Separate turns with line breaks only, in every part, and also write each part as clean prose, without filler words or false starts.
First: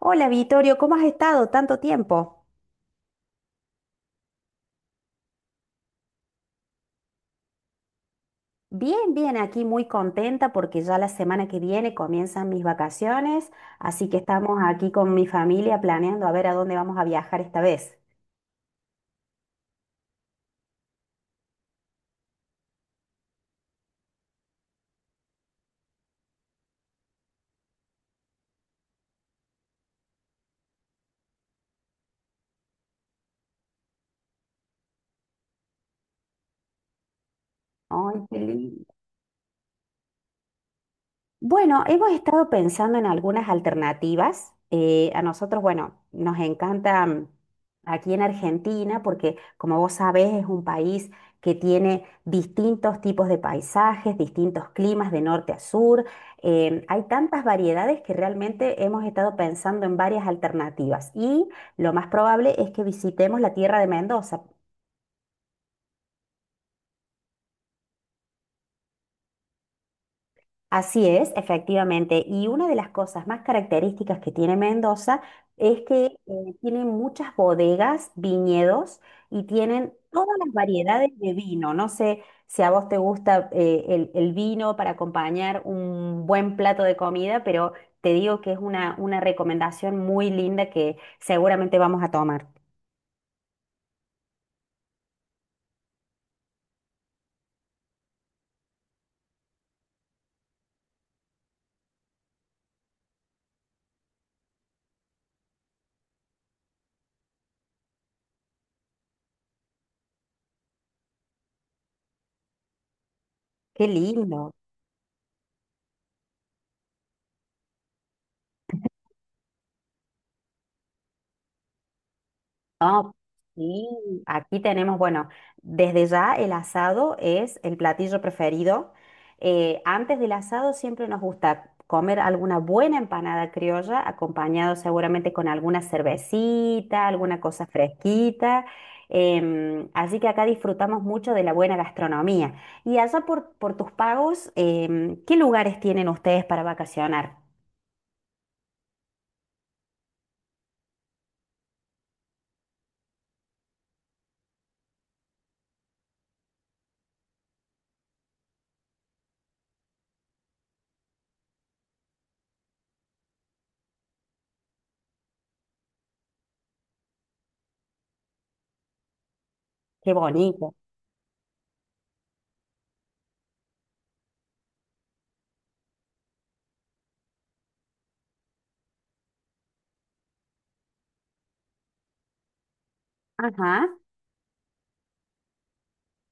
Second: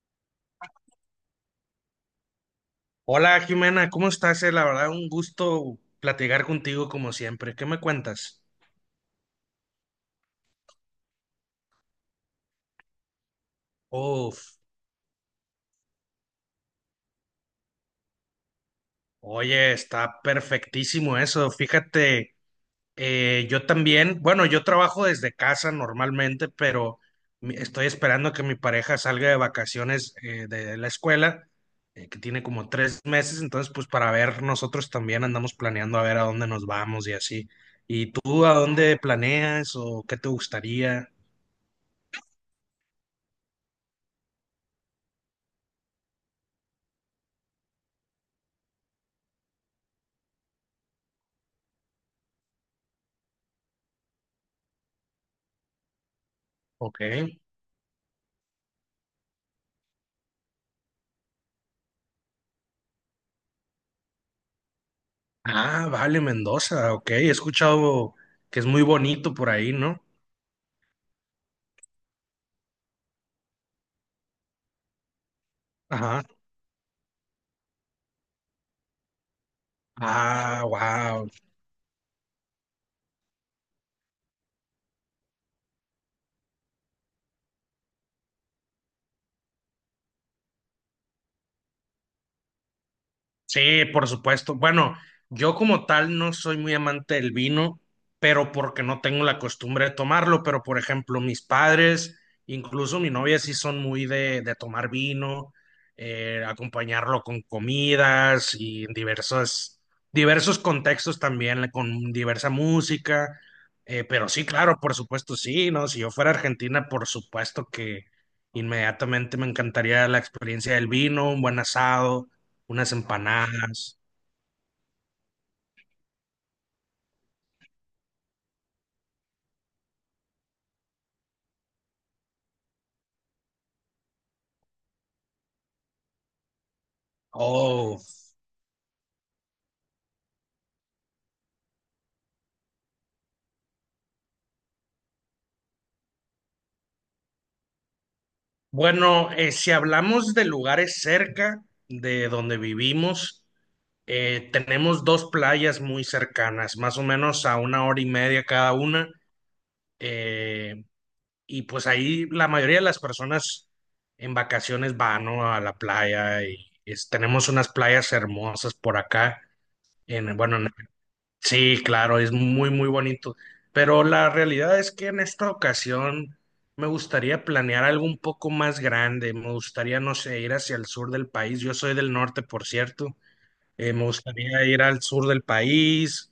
Hola Vittorio, ¿cómo has estado tanto tiempo?
Hola Jimena, ¿cómo estás? La verdad, un gusto platicar contigo como siempre. ¿Qué me cuentas?
Bien, bien, aquí muy contenta porque ya la semana que viene comienzan mis vacaciones, así que estamos
Uf,
aquí con mi familia planeando a ver a dónde vamos a viajar esta vez.
oye, está perfectísimo eso. Fíjate, yo también, bueno, yo trabajo desde casa normalmente, pero estoy esperando que mi pareja salga de vacaciones de la escuela, que tiene como tres meses, entonces pues para ver, nosotros también andamos planeando a ver a dónde nos vamos y así. ¿Y
Ay, qué
tú a
lindo.
dónde planeas o qué te gustaría?
Bueno, hemos estado pensando en algunas alternativas. A nosotros, bueno, nos encanta aquí en Argentina porque, como vos sabés, es un país que tiene distintos tipos de paisajes, distintos climas de norte a sur.
Ok.
Hay tantas variedades que realmente hemos estado pensando en varias alternativas y lo más probable es que visitemos la tierra de Mendoza.
Ah, vale, Mendoza, ok. He escuchado que es muy bonito por ahí, ¿no?
Así es, efectivamente. Y una de las cosas más características que tiene Mendoza es que
Ajá.
tiene muchas bodegas, viñedos y tienen todas las
Ah,
variedades
wow.
de vino. No sé si a vos te gusta el vino para acompañar un buen plato de comida, pero te digo que es una recomendación muy linda que seguramente vamos a tomar.
Sí, por supuesto. Bueno, yo como tal no soy muy amante del vino, pero porque no tengo la costumbre de tomarlo, pero por ejemplo mis padres, incluso mi novia sí son muy de tomar vino, acompañarlo con comidas y en diversos contextos también, con diversa música.
Qué
Pero sí,
lindo.
claro, por supuesto, sí, ¿no? Si yo fuera a Argentina, por supuesto que inmediatamente me encantaría la experiencia del vino, un buen asado unas
Ah, sí,
empanadas.
aquí tenemos, bueno, desde ya el asado es el platillo preferido. Antes del asado siempre nos gusta comer alguna buena empanada criolla, acompañado seguramente con alguna cervecita, alguna cosa
Oh,
fresquita. Así que acá disfrutamos mucho de la buena gastronomía. Y allá por tus pagos, ¿qué lugares tienen ustedes para vacacionar?
bueno, si hablamos de lugares cerca de donde vivimos, tenemos dos playas muy cercanas, más o menos a una hora y media cada una. eh, y pues ahí la mayoría de las personas en vacaciones van, ¿no? A la playa y tenemos unas playas hermosas por acá.
Qué
En, bueno, en
bonito.
Sí, claro, es muy bonito. Pero la realidad es que en esta ocasión me gustaría planear algo un poco más grande. Me gustaría, no sé, ir hacia el sur del país. Yo soy del norte, por cierto.
Ajá.
Me gustaría ir al sur del país,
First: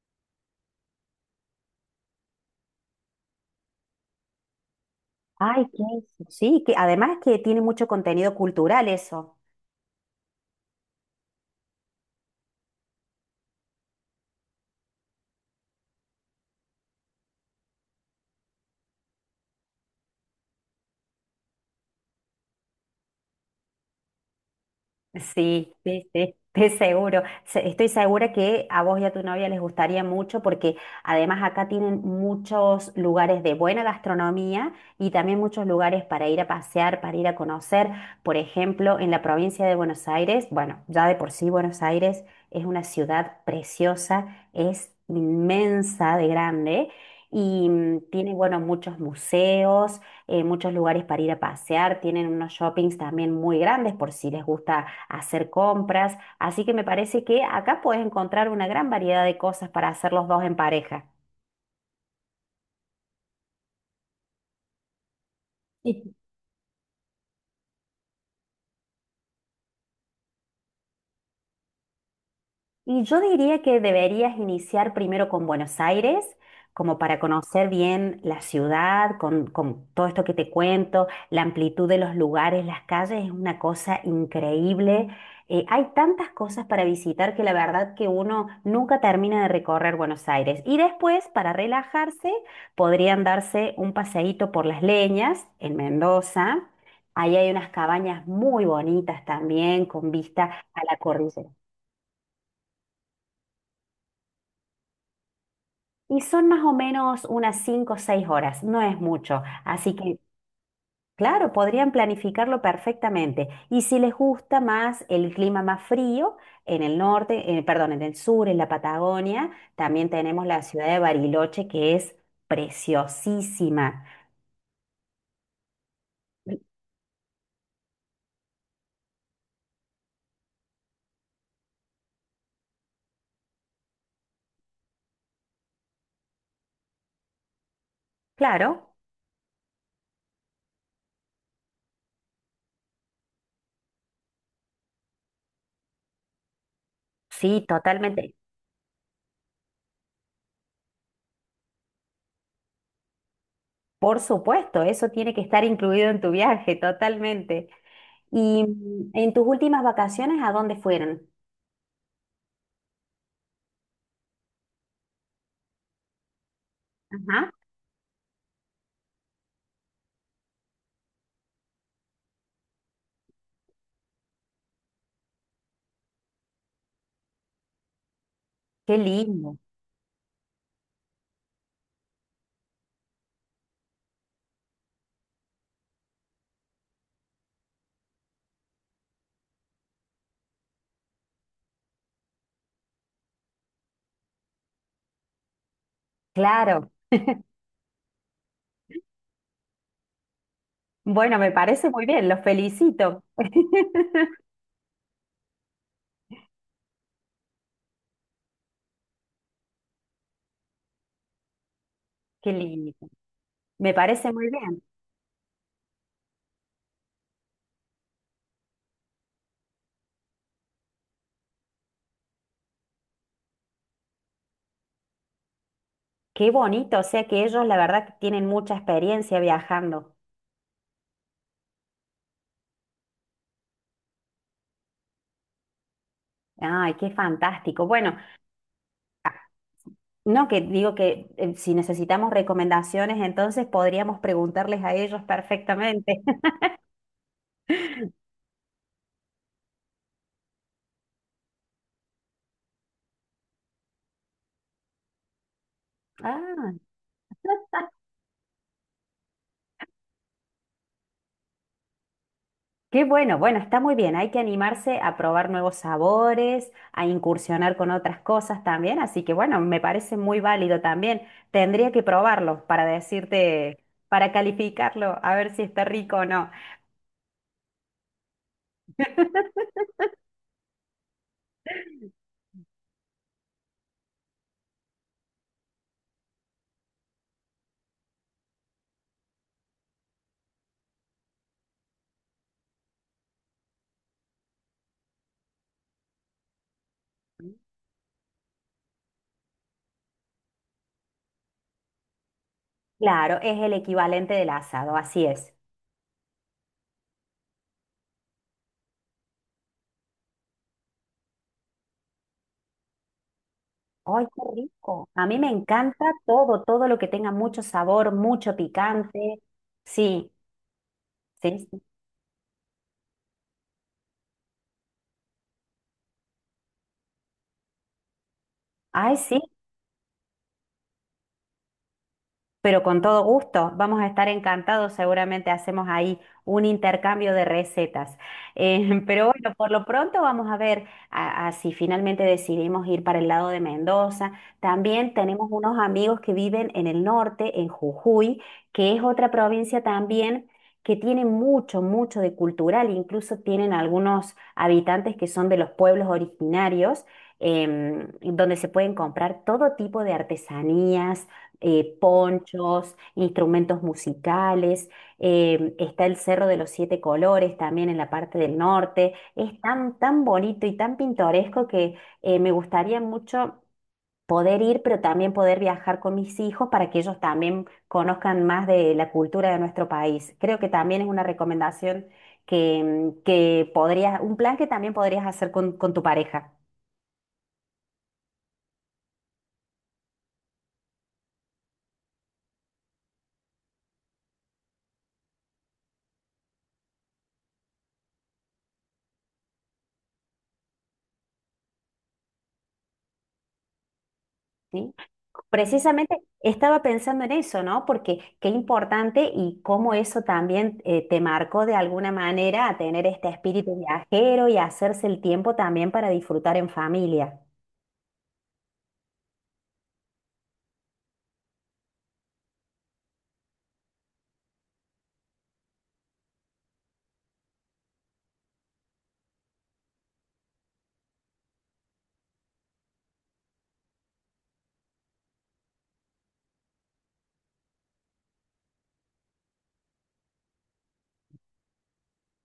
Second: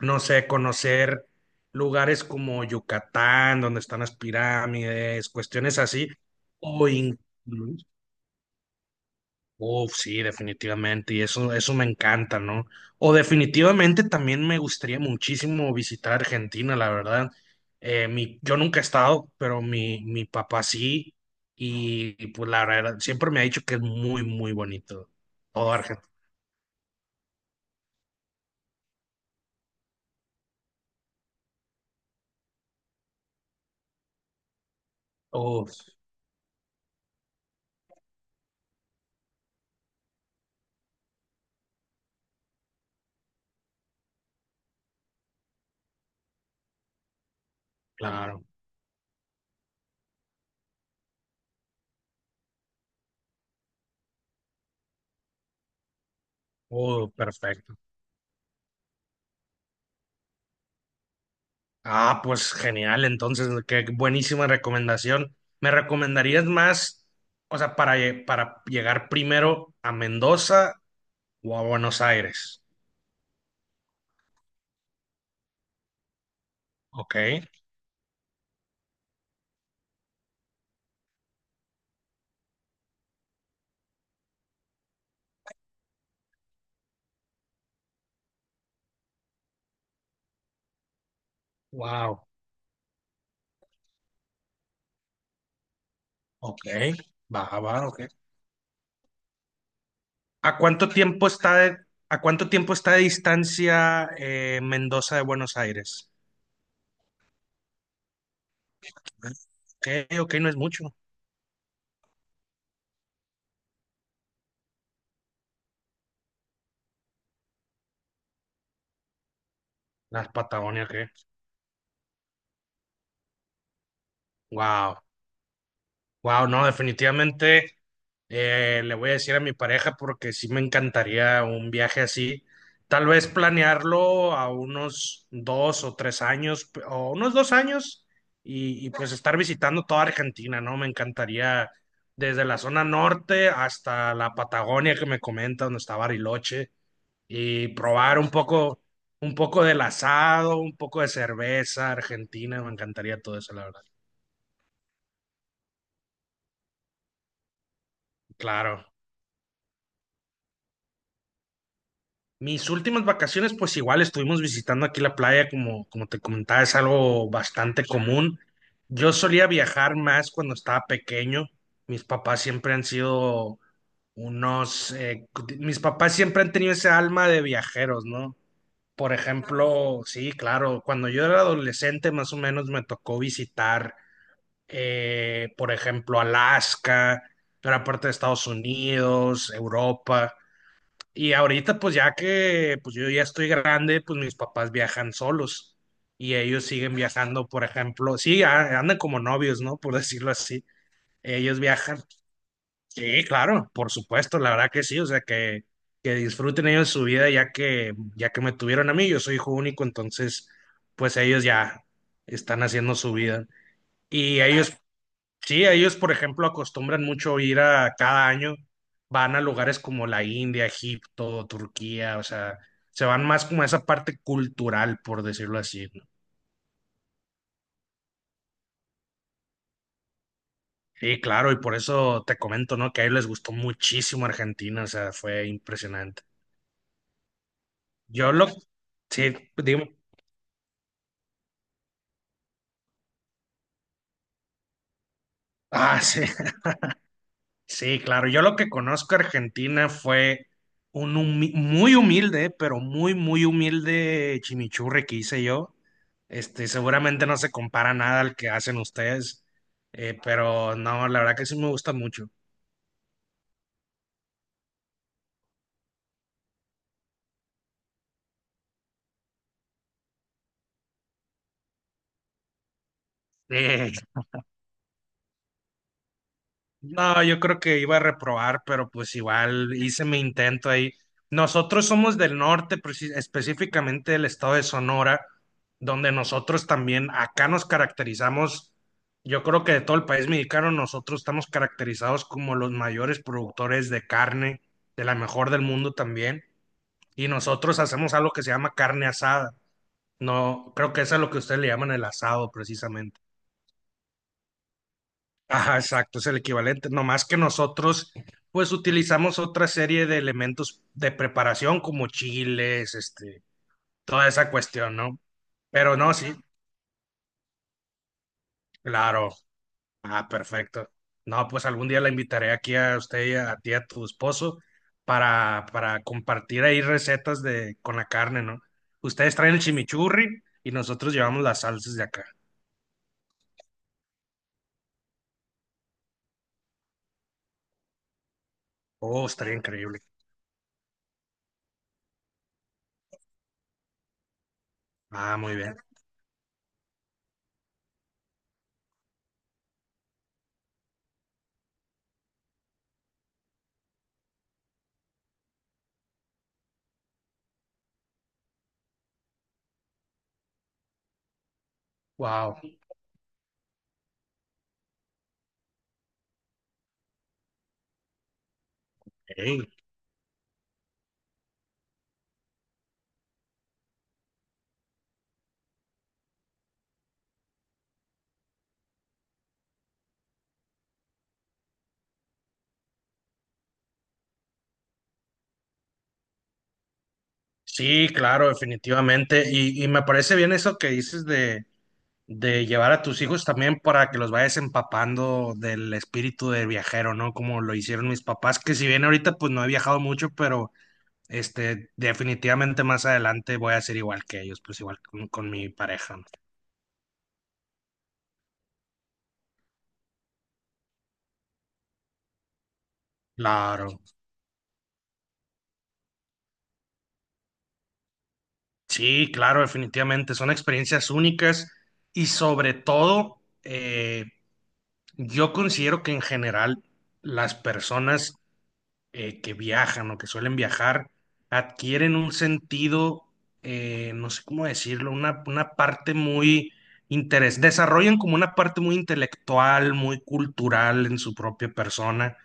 no sé, conocer lugares como Yucatán, donde están las pirámides,
Ay,
cuestiones
qué
así.
eso. Sí, que
O
además que tiene
incluso
mucho contenido cultural eso.
Uf, sí, definitivamente, y eso me encanta, ¿no? O definitivamente también me gustaría muchísimo visitar Argentina, la verdad. Yo nunca he estado, pero mi papá sí, y pues la verdad, siempre me ha dicho que es muy bonito.
Sí,
Todo
sí,
Argentina.
sí, estoy seguro. Estoy segura que a vos y a tu novia les gustaría mucho porque además acá tienen muchos lugares de buena gastronomía y también muchos
Uf,
lugares para ir a pasear, para ir a conocer. Por ejemplo, en la provincia de Buenos Aires, bueno, ya de por sí Buenos Aires es una ciudad preciosa, es inmensa de grande y tiene,
claro.
bueno, muchos museos, muchos lugares para ir a pasear, tienen unos shoppings también muy grandes por si les gusta hacer compras. Así que me
Oh,
parece que
perfecto.
acá puedes encontrar una gran variedad de cosas para hacer los dos en pareja.
Ah, pues genial, entonces, qué buenísima recomendación. ¿Me
Y
recomendarías más, o sea, para, para llegar primero a Mendoza o a Buenos Aires?
Y yo diría que deberías iniciar primero con Buenos Aires, como
Ok,
para conocer bien la ciudad, con todo esto que te cuento, la amplitud de los lugares, las calles, es una cosa increíble. Hay tantas cosas para visitar que la verdad que uno nunca termina de recorrer Buenos Aires. Y después, para
wow,
relajarse, podrían darse un paseíto por Las Leñas, en
ok,
Mendoza. Ahí hay
baja,
unas
baja, ok.
cabañas muy bonitas también, con vista
¿A
a
cuánto
la
tiempo
cordillera.
está de, ¿A cuánto tiempo está de distancia Mendoza de Buenos Aires?
Y son más o menos unas 5 o 6 horas, no es mucho.
Ok,
Así que,
ok, no es mucho.
claro, podrían planificarlo perfectamente. Y si les gusta más el clima más frío, en el norte, perdón, en el sur, en la Patagonia, también
Las
tenemos la ciudad
Patagonias,
de
¿qué?
Bariloche, que es preciosísima.
Wow, wow, no, definitivamente. Le voy a decir a mi pareja porque sí me encantaría un viaje así. Tal vez planearlo a unos dos o tres años, o unos dos años, y
Claro,
pues estar visitando toda Argentina, ¿no? Me encantaría desde la zona norte hasta la Patagonia que me comenta, donde está Bariloche,
sí,
y probar
totalmente.
un poco del asado, un poco de cerveza argentina. Me encantaría todo eso, la verdad.
Por supuesto, eso tiene que estar incluido en tu viaje, totalmente. Y
Claro.
en tus últimas vacaciones, ¿a dónde fueron?
Mis últimas vacaciones, pues igual estuvimos visitando aquí la playa, como te comentaba, es algo
Ajá.
bastante común. Yo solía viajar más cuando estaba pequeño. Mis papás siempre han sido unos, eh, Mis papás siempre han tenido ese alma de viajeros, ¿no?
Qué
Por
lindo.
ejemplo, sí, claro, cuando yo era adolescente más o menos me tocó visitar, por ejemplo, Alaska, gran parte de Estados Unidos, Europa. Y ahorita, pues ya que yo ya estoy grande, pues mis papás viajan solos y ellos
Claro,
siguen viajando, por ejemplo, sí, andan como novios, ¿no? Por decirlo así.
bueno, me
Ellos
parece
viajan,
muy bien, los felicito.
sí, claro, por supuesto, la verdad que sí, o sea, que disfruten ellos su vida ya que me tuvieron a mí, yo soy hijo único, entonces, pues ellos ya
Qué
están
lindo.
haciendo su vida.
Me parece
Y Ah,
muy
ellos,
bien.
Sí, ellos, por ejemplo, acostumbran mucho ir a cada año, van a lugares como la India, Egipto, Turquía, o sea, se van más como a esa parte cultural, por decirlo así, ¿no?
Qué bonito, o sea que ellos la verdad que tienen mucha experiencia viajando.
Sí, claro, y por eso te comento, ¿no? Que a ellos les gustó muchísimo Argentina, o sea, fue impresionante.
Ay, qué fantástico. Bueno,
Yo lo... Sí, digo...
no que digo que si necesitamos recomendaciones, entonces podríamos preguntarles a ellos
Ah,
perfectamente.
sí. Sí, claro. Yo lo que conozco de Argentina fue un muy humilde, pero muy humilde chimichurri que hice yo. Este,
Ah.
seguramente no se compara nada al que hacen ustedes, pero no, la verdad que sí me gusta mucho.
Qué bueno, bueno, está muy bien. Hay que animarse a probar nuevos sabores, a incursionar con otras cosas también. Así que bueno, me parece muy válido también. Tendría que probarlo para decirte, para calificarlo, a ver si está rico o no.
No, yo creo que iba a reprobar, pero pues igual hice mi intento ahí. Nosotros somos del norte, específicamente del estado de Sonora, donde nosotros también acá nos caracterizamos, yo creo que de todo el país mexicano, nosotros estamos caracterizados como los mayores productores de carne, de la mejor del mundo también, y nosotros hacemos algo que se llama carne asada. No, creo que eso es lo que ustedes le llaman el asado precisamente.
Claro, es el equivalente del asado, así es.
Ajá, exacto, es el equivalente. No más que nosotros, pues utilizamos otra serie de elementos de preparación como chiles, este,
¡Ay,
toda
qué
esa cuestión,
rico!
¿no?
A mí me
Pero
encanta
no, sí,
todo, todo lo que tenga mucho sabor, mucho
claro.
picante.
Ah,
Sí,
perfecto. No, pues
sí, sí.
algún día la invitaré aquí a usted y a ti, a tu esposo, para compartir ahí recetas de, con la carne, ¿no?
Ay,
Ustedes
sí,
traen el chimichurri y nosotros llevamos las salsas de acá.
pero con todo gusto, vamos a estar encantados, seguramente hacemos ahí un intercambio de recetas.
Oh,
Pero
estaría
bueno, por lo
increíble.
pronto vamos a ver a si finalmente decidimos ir para el lado de Mendoza. También
Ah,
tenemos
muy bien.
unos amigos que viven en el norte, en Jujuy, que es otra provincia también que tiene mucho, mucho de cultural, incluso tienen algunos habitantes que son de los pueblos originarios, donde se pueden comprar todo tipo de artesanías
Wow.
ponchos, instrumentos musicales, está el Cerro de los Siete Colores también en la parte del norte. Es tan, tan bonito y tan pintoresco que me gustaría mucho poder ir, pero también poder viajar con mis hijos para que ellos también conozcan más de la cultura de nuestro país. Creo que también es una recomendación que, que podrías, un plan que también podrías hacer con tu pareja.
Sí, claro, definitivamente. Y me parece bien eso que dices de llevar a tus hijos también para que los vayas empapando del espíritu de viajero, ¿no? Como lo hicieron mis papás, que si bien ahorita pues no he viajado mucho, pero este, definitivamente más adelante voy a ser igual que ellos, pues
¿Sí?
igual con mi
Precisamente
pareja. ¿No?
estaba pensando en eso, ¿no? Porque qué importante y cómo eso también te marcó de alguna manera a tener este espíritu
Claro.
viajero y hacerse el tiempo también para disfrutar en familia.
Sí, claro, definitivamente. Son experiencias únicas y sobre todo, yo considero que en general las personas que viajan o que suelen viajar adquieren un sentido, no sé cómo decirlo, una parte muy interés, desarrollan como una parte muy intelectual, muy cultural en su propia persona,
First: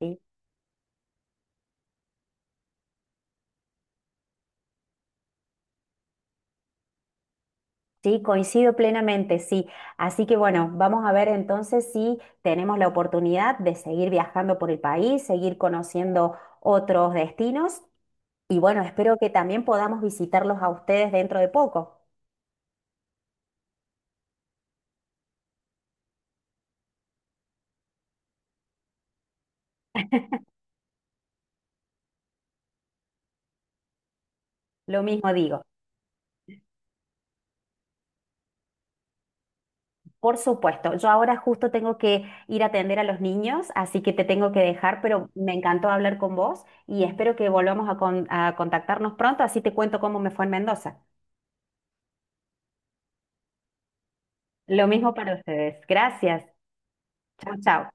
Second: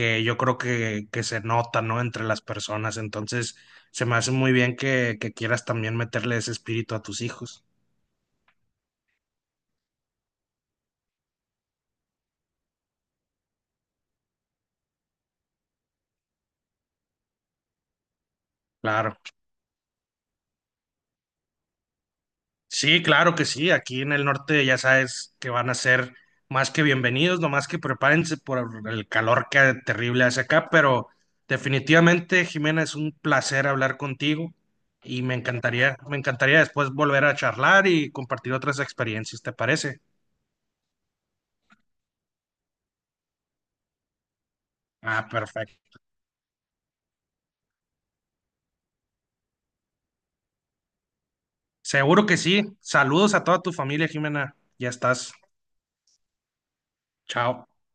Sí,
yo creo que se nota, ¿no? Entre las personas. Entonces, se me hace muy bien que quieras también meterle ese espíritu a tus hijos.
sí, coincido plenamente, sí. Así que bueno, vamos a ver entonces si tenemos la oportunidad de seguir viajando por el país, seguir conociendo otros destinos y bueno,
Claro.
espero que también podamos visitarlos a ustedes dentro de poco.
Sí, claro que sí. Aquí en el norte ya sabes que van a ser más que bienvenidos, nomás que prepárense por el calor que terrible hace acá, pero definitivamente, Jimena, es un placer hablar contigo
Lo
y
mismo digo.
me encantaría después volver a charlar y compartir otras experiencias, ¿te parece?
Por supuesto, yo ahora justo tengo que ir a atender a los niños, así que te tengo que dejar,
Ah,
pero me encantó
perfecto.
hablar con vos y espero que volvamos a, a contactarnos pronto, así te cuento cómo me fue en Mendoza.
Seguro que sí. Saludos a toda tu familia, Jimena.
Lo
Ya
mismo
estás.
para ustedes. Gracias. Chao,
Chao.
chao.